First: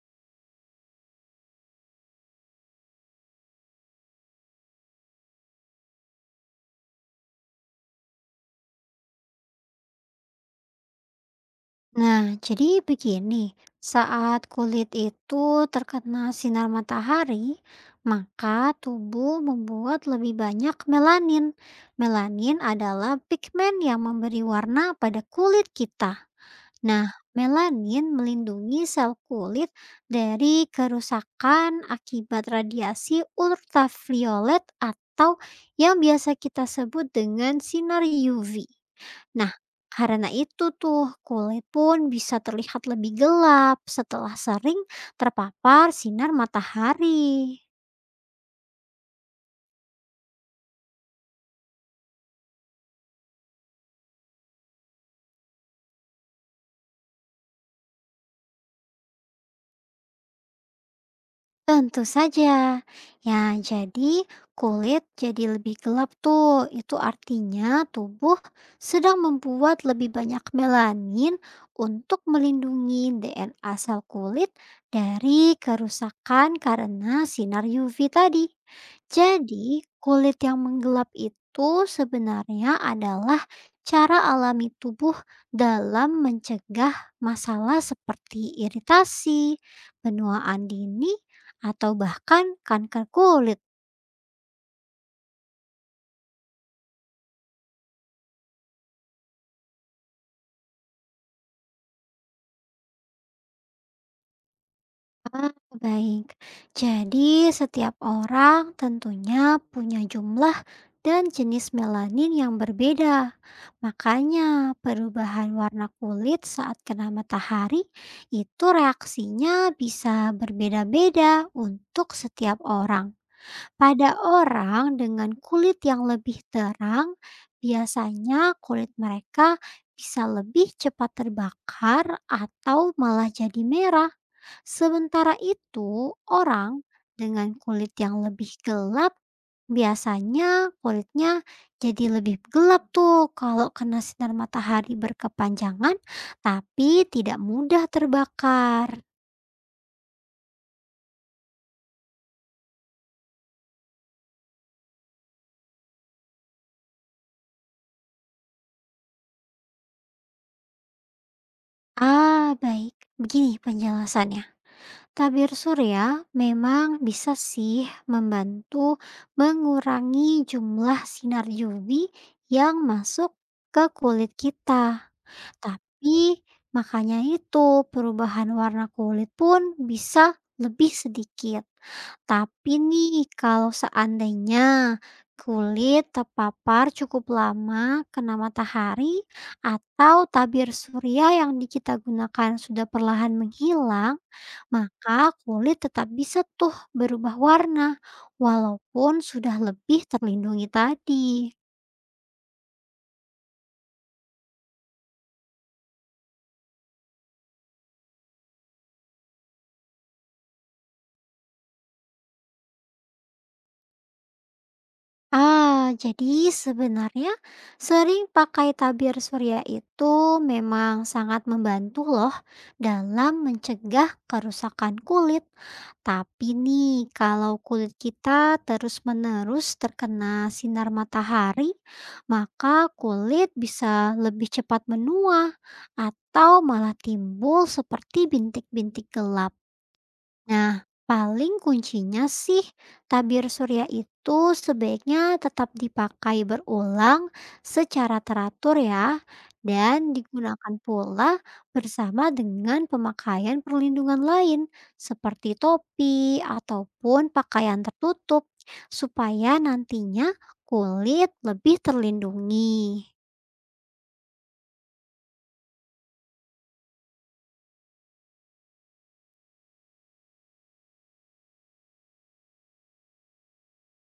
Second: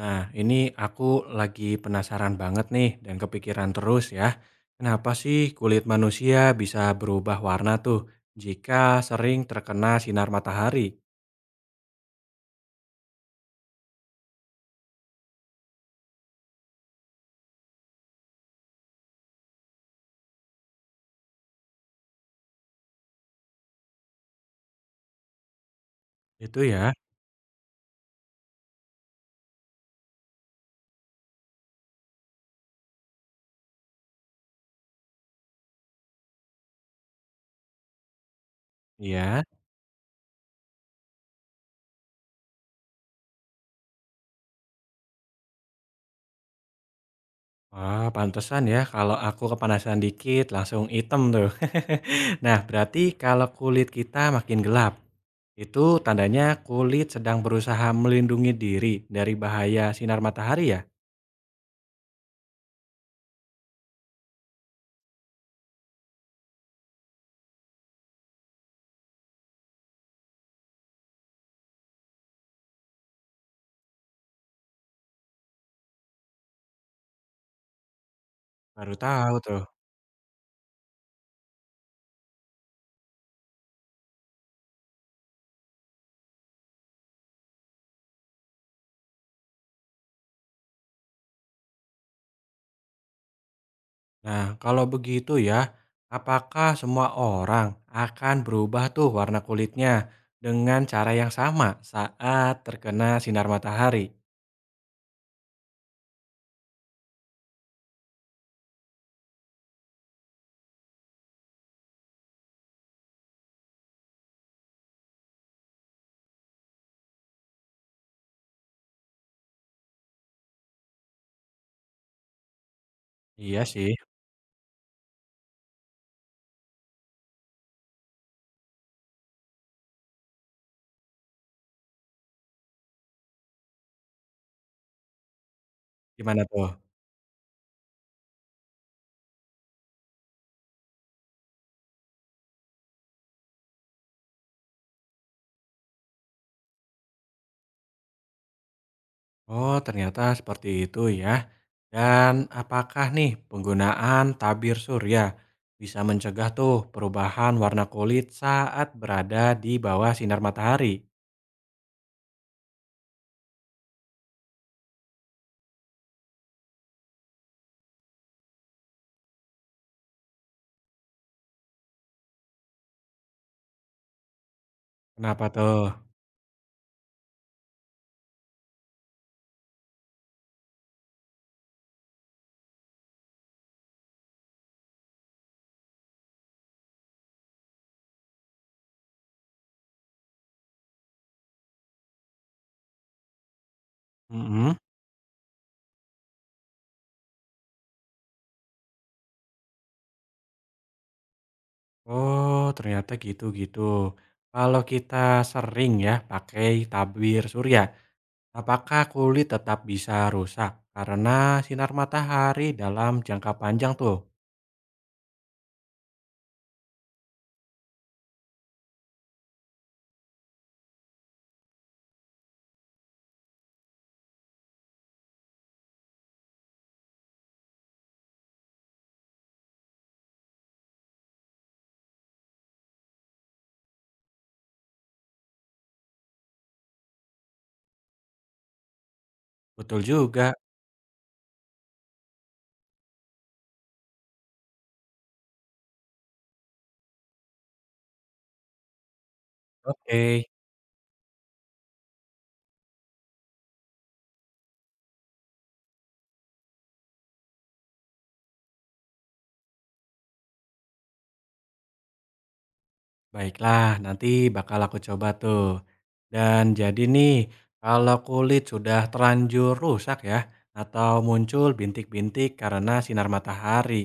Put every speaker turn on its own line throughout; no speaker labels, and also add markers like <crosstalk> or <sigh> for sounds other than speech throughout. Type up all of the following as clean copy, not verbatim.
Nah, ini aku lagi penasaran banget nih dan kepikiran terus ya. Kenapa sih kulit manusia bisa berubah warna tuh jika sering terkena sinar matahari?
Nah, jadi begini, saat kulit itu terkena sinar matahari, maka tubuh membuat lebih banyak melanin. Melanin adalah pigmen yang memberi warna pada kulit kita.
Itu ya.
Nah, melanin melindungi sel kulit dari kerusakan akibat radiasi ultraviolet atau yang biasa kita sebut dengan sinar UV.
Iya.
Nah, karena itu tuh kulit pun bisa terlihat lebih gelap setelah sering terpapar sinar matahari.
Wah, pantesan ya kalau aku kepanasan dikit langsung item tuh. <laughs> Nah, berarti kalau kulit kita makin gelap, itu tandanya kulit sedang berusaha melindungi diri dari bahaya sinar matahari ya?
Tentu saja. Ya, jadi kulit jadi lebih gelap tuh. Itu artinya tubuh sedang membuat lebih banyak melanin untuk melindungi DNA sel kulit dari kerusakan karena sinar UV tadi.
Baru tahu tuh.
Jadi, kulit yang menggelap itu sebenarnya adalah cara alami tubuh dalam mencegah masalah seperti iritasi, penuaan dini atau bahkan kanker kulit.
Nah, kalau begitu ya, apakah semua orang akan berubah tuh warna kulitnya dengan cara yang sama saat terkena sinar matahari?
Ah, baik. Jadi, setiap orang tentunya punya jumlah dan jenis melanin yang berbeda. Makanya, perubahan warna kulit saat kena matahari itu reaksinya bisa berbeda-beda untuk setiap orang.
Iya sih,
Pada orang dengan kulit yang lebih terang, biasanya kulit mereka bisa lebih cepat terbakar atau malah jadi merah. Sementara itu,
gimana tuh?
orang dengan kulit yang lebih gelap, biasanya kulitnya jadi lebih gelap tuh kalau kena sinar matahari berkepanjangan, tapi tidak mudah terbakar.
Oh, ternyata seperti itu ya. Dan apakah nih penggunaan tabir surya bisa mencegah tuh perubahan warna kulit saat berada di bawah sinar matahari?
Ah, baik. Begini penjelasannya. Tabir surya memang bisa sih membantu mengurangi jumlah sinar UV yang masuk ke kulit kita.
Kenapa tuh?
Tapi makanya itu perubahan warna kulit pun bisa lebih sedikit. Tapi nih kalau seandainya kulit terpapar cukup lama kena matahari atau tabir surya yang kita gunakan sudah perlahan menghilang,
Mm-mm.
maka kulit tetap bisa tuh berubah warna walaupun sudah lebih terlindungi tadi.
Oh, ternyata gitu-gitu. Kalau kita sering ya pakai tabir surya, apakah kulit tetap bisa rusak karena sinar matahari dalam jangka panjang tuh?
Ah, jadi sebenarnya sering pakai tabir surya itu memang sangat membantu loh dalam mencegah kerusakan kulit. Tapi nih, kalau kulit kita terus-menerus terkena sinar matahari, maka kulit bisa lebih cepat menua atau malah timbul seperti bintik-bintik gelap.
Betul juga.
Nah, paling kuncinya sih tabir surya itu sebaiknya tetap dipakai berulang secara teratur ya dan
Oke,
digunakan pula bersama dengan pemakaian perlindungan lain seperti topi ataupun pakaian tertutup supaya nantinya kulit lebih terlindungi.
baiklah, nanti bakal aku coba tuh. Dan jadi nih, kalau kulit sudah terlanjur rusak ya, atau muncul bintik-bintik karena sinar matahari,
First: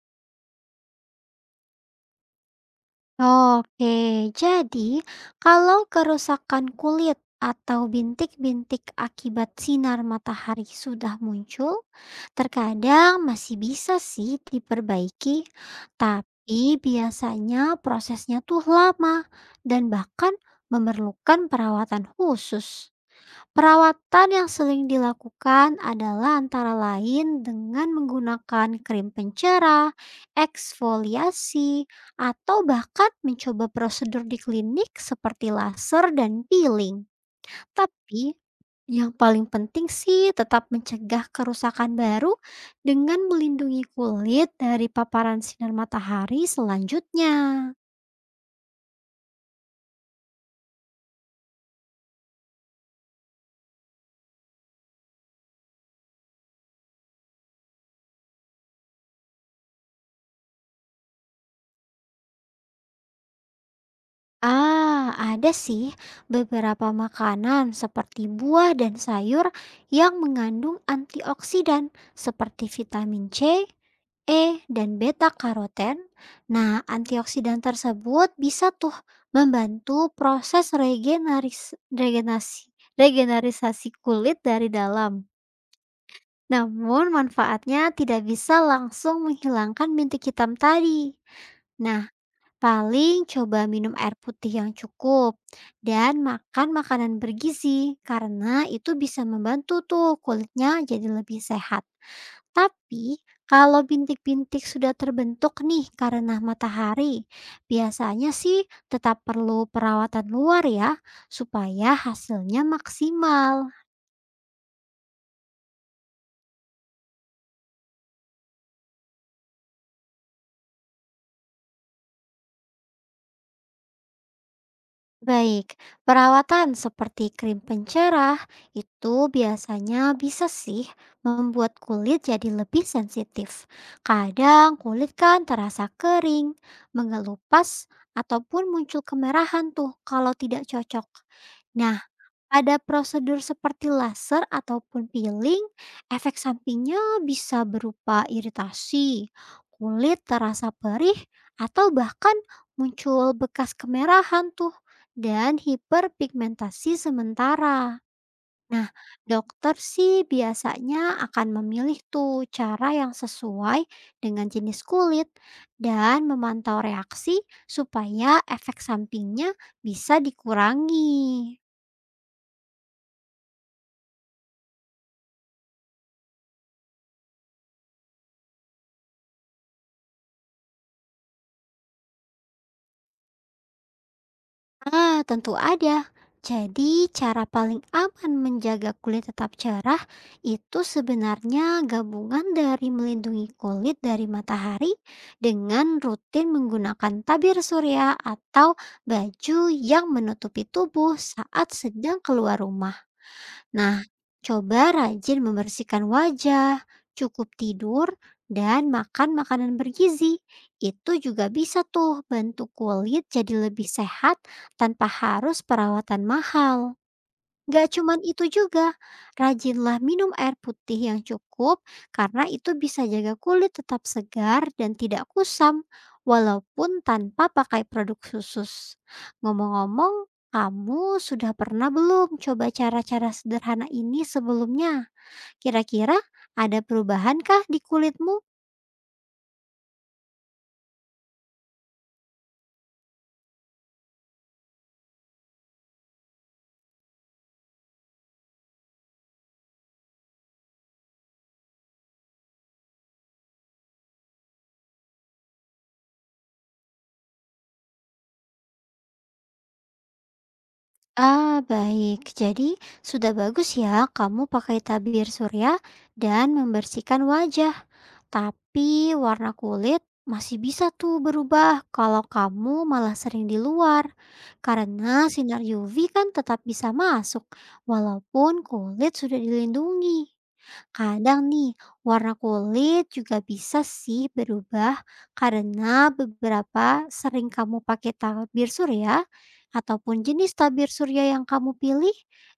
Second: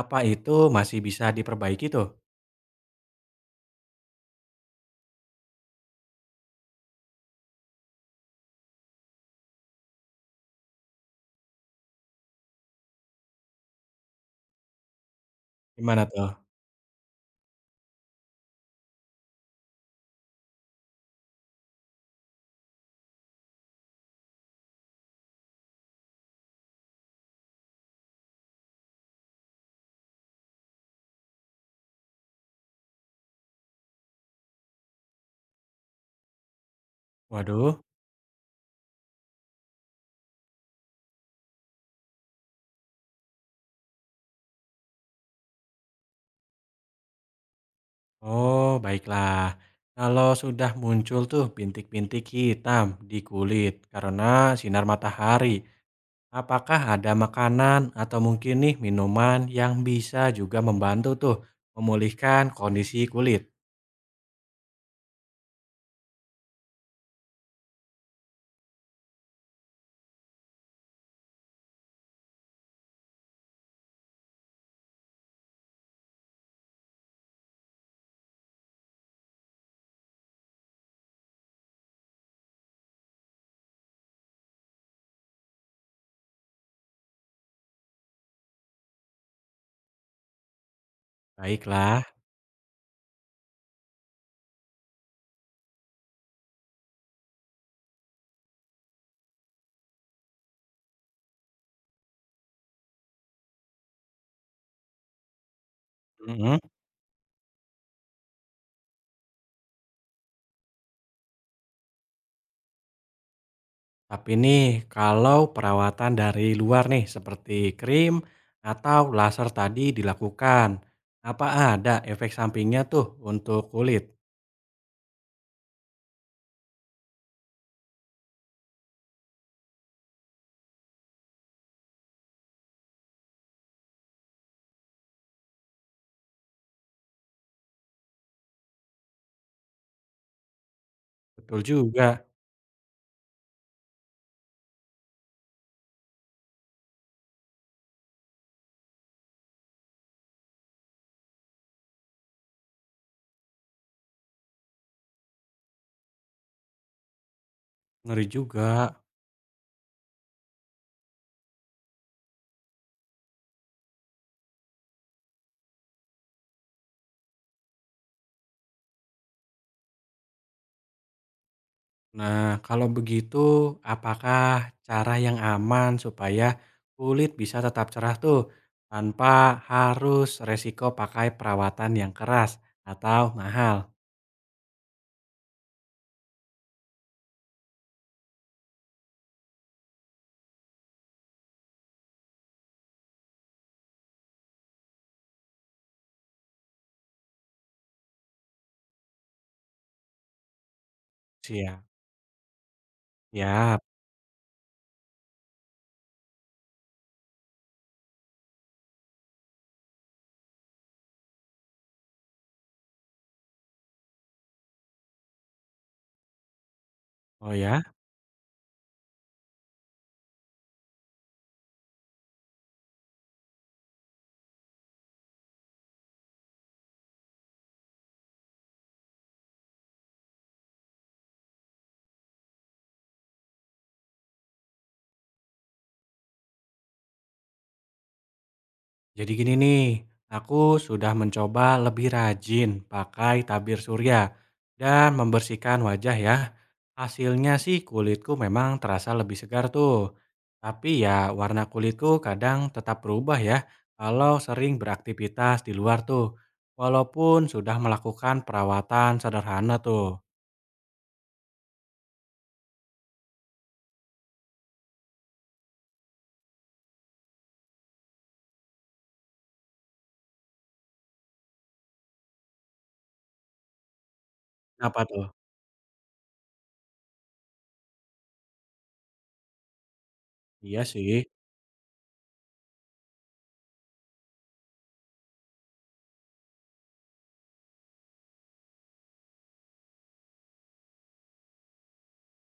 apa itu masih bisa diperbaiki tuh?
Oke, jadi kalau kerusakan kulit atau bintik-bintik akibat sinar matahari sudah muncul, terkadang masih bisa sih diperbaiki,
Gimana tuh?
tapi biasanya prosesnya tuh lama dan bahkan memerlukan perawatan khusus. Perawatan yang sering dilakukan adalah antara lain dengan menggunakan krim pencerah, eksfoliasi, atau bahkan mencoba prosedur di klinik seperti laser dan peeling.
Waduh.
Tapi yang paling penting sih tetap mencegah kerusakan baru dengan melindungi kulit dari paparan sinar matahari selanjutnya.
Oh, baiklah. Kalau sudah muncul tuh bintik-bintik hitam di kulit karena sinar matahari, apakah ada makanan atau mungkin nih minuman yang bisa juga membantu tuh memulihkan kondisi kulit?
Ah, ada sih beberapa makanan seperti buah dan sayur yang mengandung antioksidan seperti vitamin C, E, dan beta karoten. Nah, antioksidan tersebut bisa tuh membantu proses regenerisasi kulit dari dalam. Namun manfaatnya tidak bisa langsung menghilangkan bintik hitam tadi.
Baiklah.
Nah, paling coba minum air putih yang cukup dan makan makanan bergizi karena itu bisa membantu tuh kulitnya jadi lebih sehat. Tapi kalau bintik-bintik sudah terbentuk nih karena
Mm-mm.
matahari, biasanya sih tetap perlu perawatan luar ya supaya hasilnya maksimal.
Tapi nih, kalau perawatan dari luar nih seperti krim atau laser tadi dilakukan, apa ada efek sampingnya tuh untuk kulit?
Baik, perawatan seperti krim pencerah itu biasanya bisa sih membuat kulit jadi lebih sensitif. Kadang kulit kan terasa kering, mengelupas, ataupun muncul kemerahan tuh kalau tidak cocok.
Betul
Nah,
juga,
pada prosedur seperti laser ataupun peeling, efek sampingnya bisa berupa iritasi, kulit terasa perih, atau bahkan muncul bekas kemerahan tuh, dan hiperpigmentasi sementara.
ngeri juga.
Nah, dokter sih biasanya akan memilih tuh cara yang sesuai dengan jenis kulit dan memantau reaksi supaya efek sampingnya bisa dikurangi.
Nah, kalau begitu, apakah cara yang aman supaya kulit bisa tetap cerah tuh tanpa harus resiko pakai perawatan yang keras atau mahal?
Ah, tentu ada. Jadi, cara paling aman menjaga kulit tetap cerah itu sebenarnya gabungan dari melindungi kulit dari matahari dengan rutin menggunakan tabir surya atau baju yang menutupi tubuh saat
Siap.
sedang keluar rumah.
Ya.
Nah, coba rajin membersihkan wajah, cukup tidur, dan makan makanan bergizi. Itu juga bisa tuh bantu kulit jadi lebih sehat tanpa harus perawatan mahal.
Oh ya.
Nggak cuman itu juga, rajinlah minum air putih yang cukup karena itu bisa jaga kulit tetap segar dan tidak kusam walaupun tanpa pakai produk khusus. Ngomong-ngomong, kamu sudah pernah belum coba cara-cara sederhana ini sebelumnya? Kira-kira ada perubahankah di kulitmu?
Jadi gini nih, aku sudah mencoba lebih rajin pakai tabir surya dan membersihkan wajah ya. Hasilnya sih kulitku memang terasa lebih segar tuh. Tapi ya warna kulitku kadang tetap berubah ya kalau sering beraktivitas di luar tuh. Walaupun sudah melakukan perawatan sederhana tuh.
Ah, baik. Jadi, sudah bagus ya kamu pakai tabir surya dan membersihkan wajah. Tapi warna kulit masih bisa tuh berubah kalau kamu malah sering di luar.
Kenapa tuh?
Karena sinar UV kan tetap bisa masuk walaupun kulit sudah dilindungi.
Iya sih.
Kadang nih warna kulit juga bisa sih berubah karena beberapa sering kamu pakai tabir surya ataupun jenis tabir surya yang kamu pilih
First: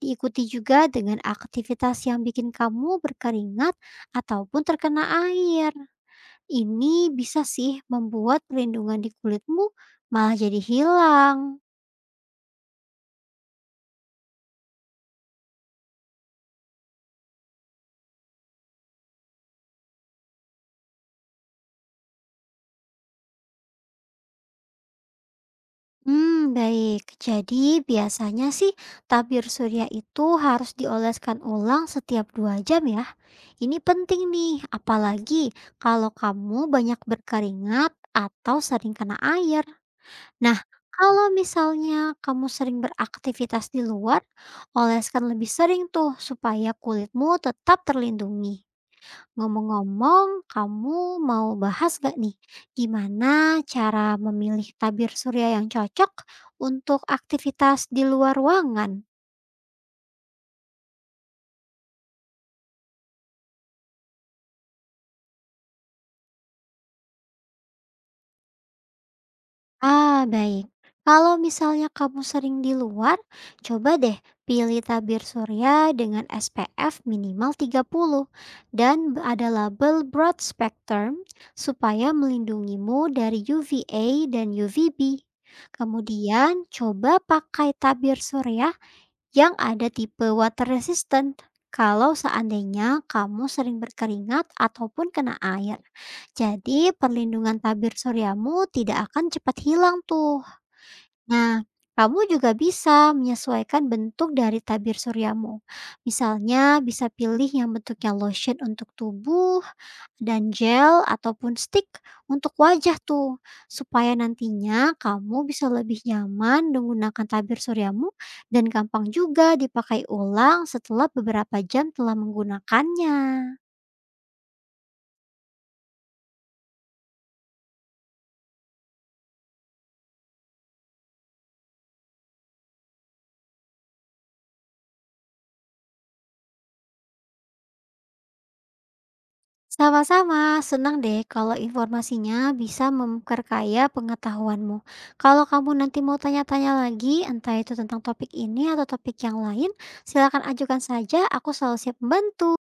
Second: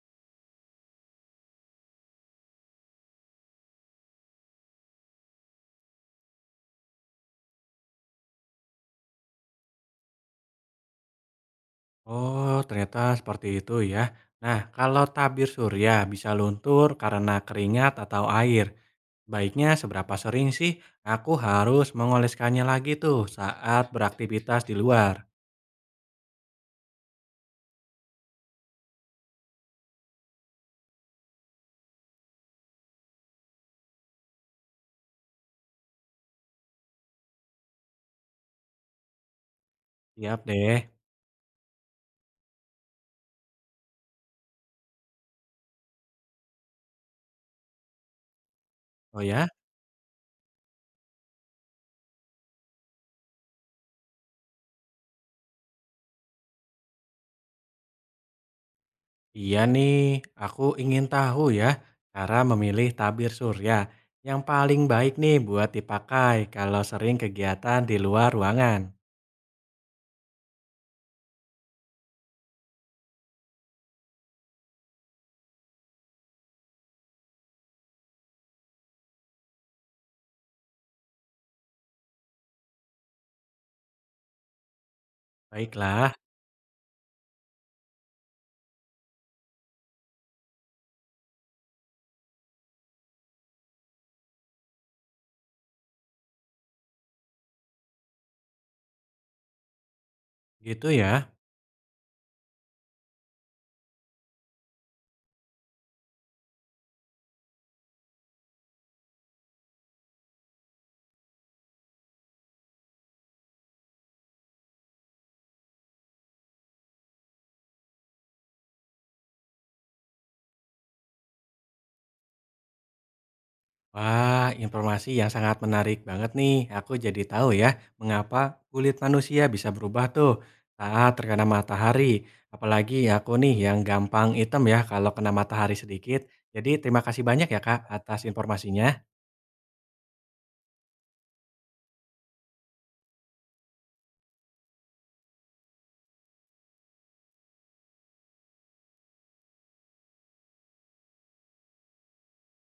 diikuti juga dengan aktivitas yang bikin kamu berkeringat ataupun terkena air. Ini bisa sih membuat perlindungan di kulitmu malah jadi hilang.
Oh, ternyata seperti itu ya. Nah, kalau tabir surya bisa luntur karena keringat atau air. Baiknya seberapa sering sih aku harus mengoleskannya lagi tuh saat beraktivitas di luar?
Hmm, baik. Jadi biasanya sih tabir surya itu harus dioleskan ulang setiap 2 jam ya. Ini penting nih, apalagi kalau kamu banyak berkeringat atau sering kena air.
Siap
Nah,
deh.
kalau misalnya kamu sering beraktivitas di luar, oleskan lebih sering tuh supaya kulitmu tetap terlindungi.
Oh ya?
Ngomong-ngomong, kamu mau bahas gak nih, gimana cara memilih tabir surya yang cocok untuk aktivitas di luar ruangan?
Iya nih, aku ingin tahu ya cara memilih tabir surya yang paling baik nih buat dipakai kalau sering kegiatan di luar ruangan.
Ah, baik. Kalau misalnya kamu sering di luar, coba deh pilih tabir surya dengan SPF minimal 30 dan ada label broad spectrum supaya melindungimu dari UVA dan UVB.
Baiklah,
Kemudian coba pakai tabir surya yang ada tipe water resistant kalau seandainya kamu sering berkeringat ataupun kena air. Jadi perlindungan tabir suryamu tidak akan cepat hilang tuh.
gitu ya.
Nah, kamu juga bisa menyesuaikan bentuk dari tabir suryamu. Misalnya, bisa pilih yang bentuknya lotion untuk tubuh, dan gel ataupun stick untuk wajah tuh. Supaya nantinya kamu bisa lebih nyaman menggunakan tabir suryamu dan gampang juga dipakai ulang setelah beberapa jam telah menggunakannya.
Wah, informasi yang sangat menarik banget nih. Aku jadi tahu ya, mengapa kulit manusia bisa berubah tuh saat terkena matahari. Apalagi aku nih yang gampang hitam ya kalau kena matahari sedikit. Jadi terima kasih banyak ya Kak atas informasinya.
Sama-sama, senang deh kalau informasinya bisa memperkaya pengetahuanmu. Kalau kamu nanti mau tanya-tanya lagi, entah itu tentang topik ini atau topik yang lain, silakan ajukan saja, aku selalu siap membantu.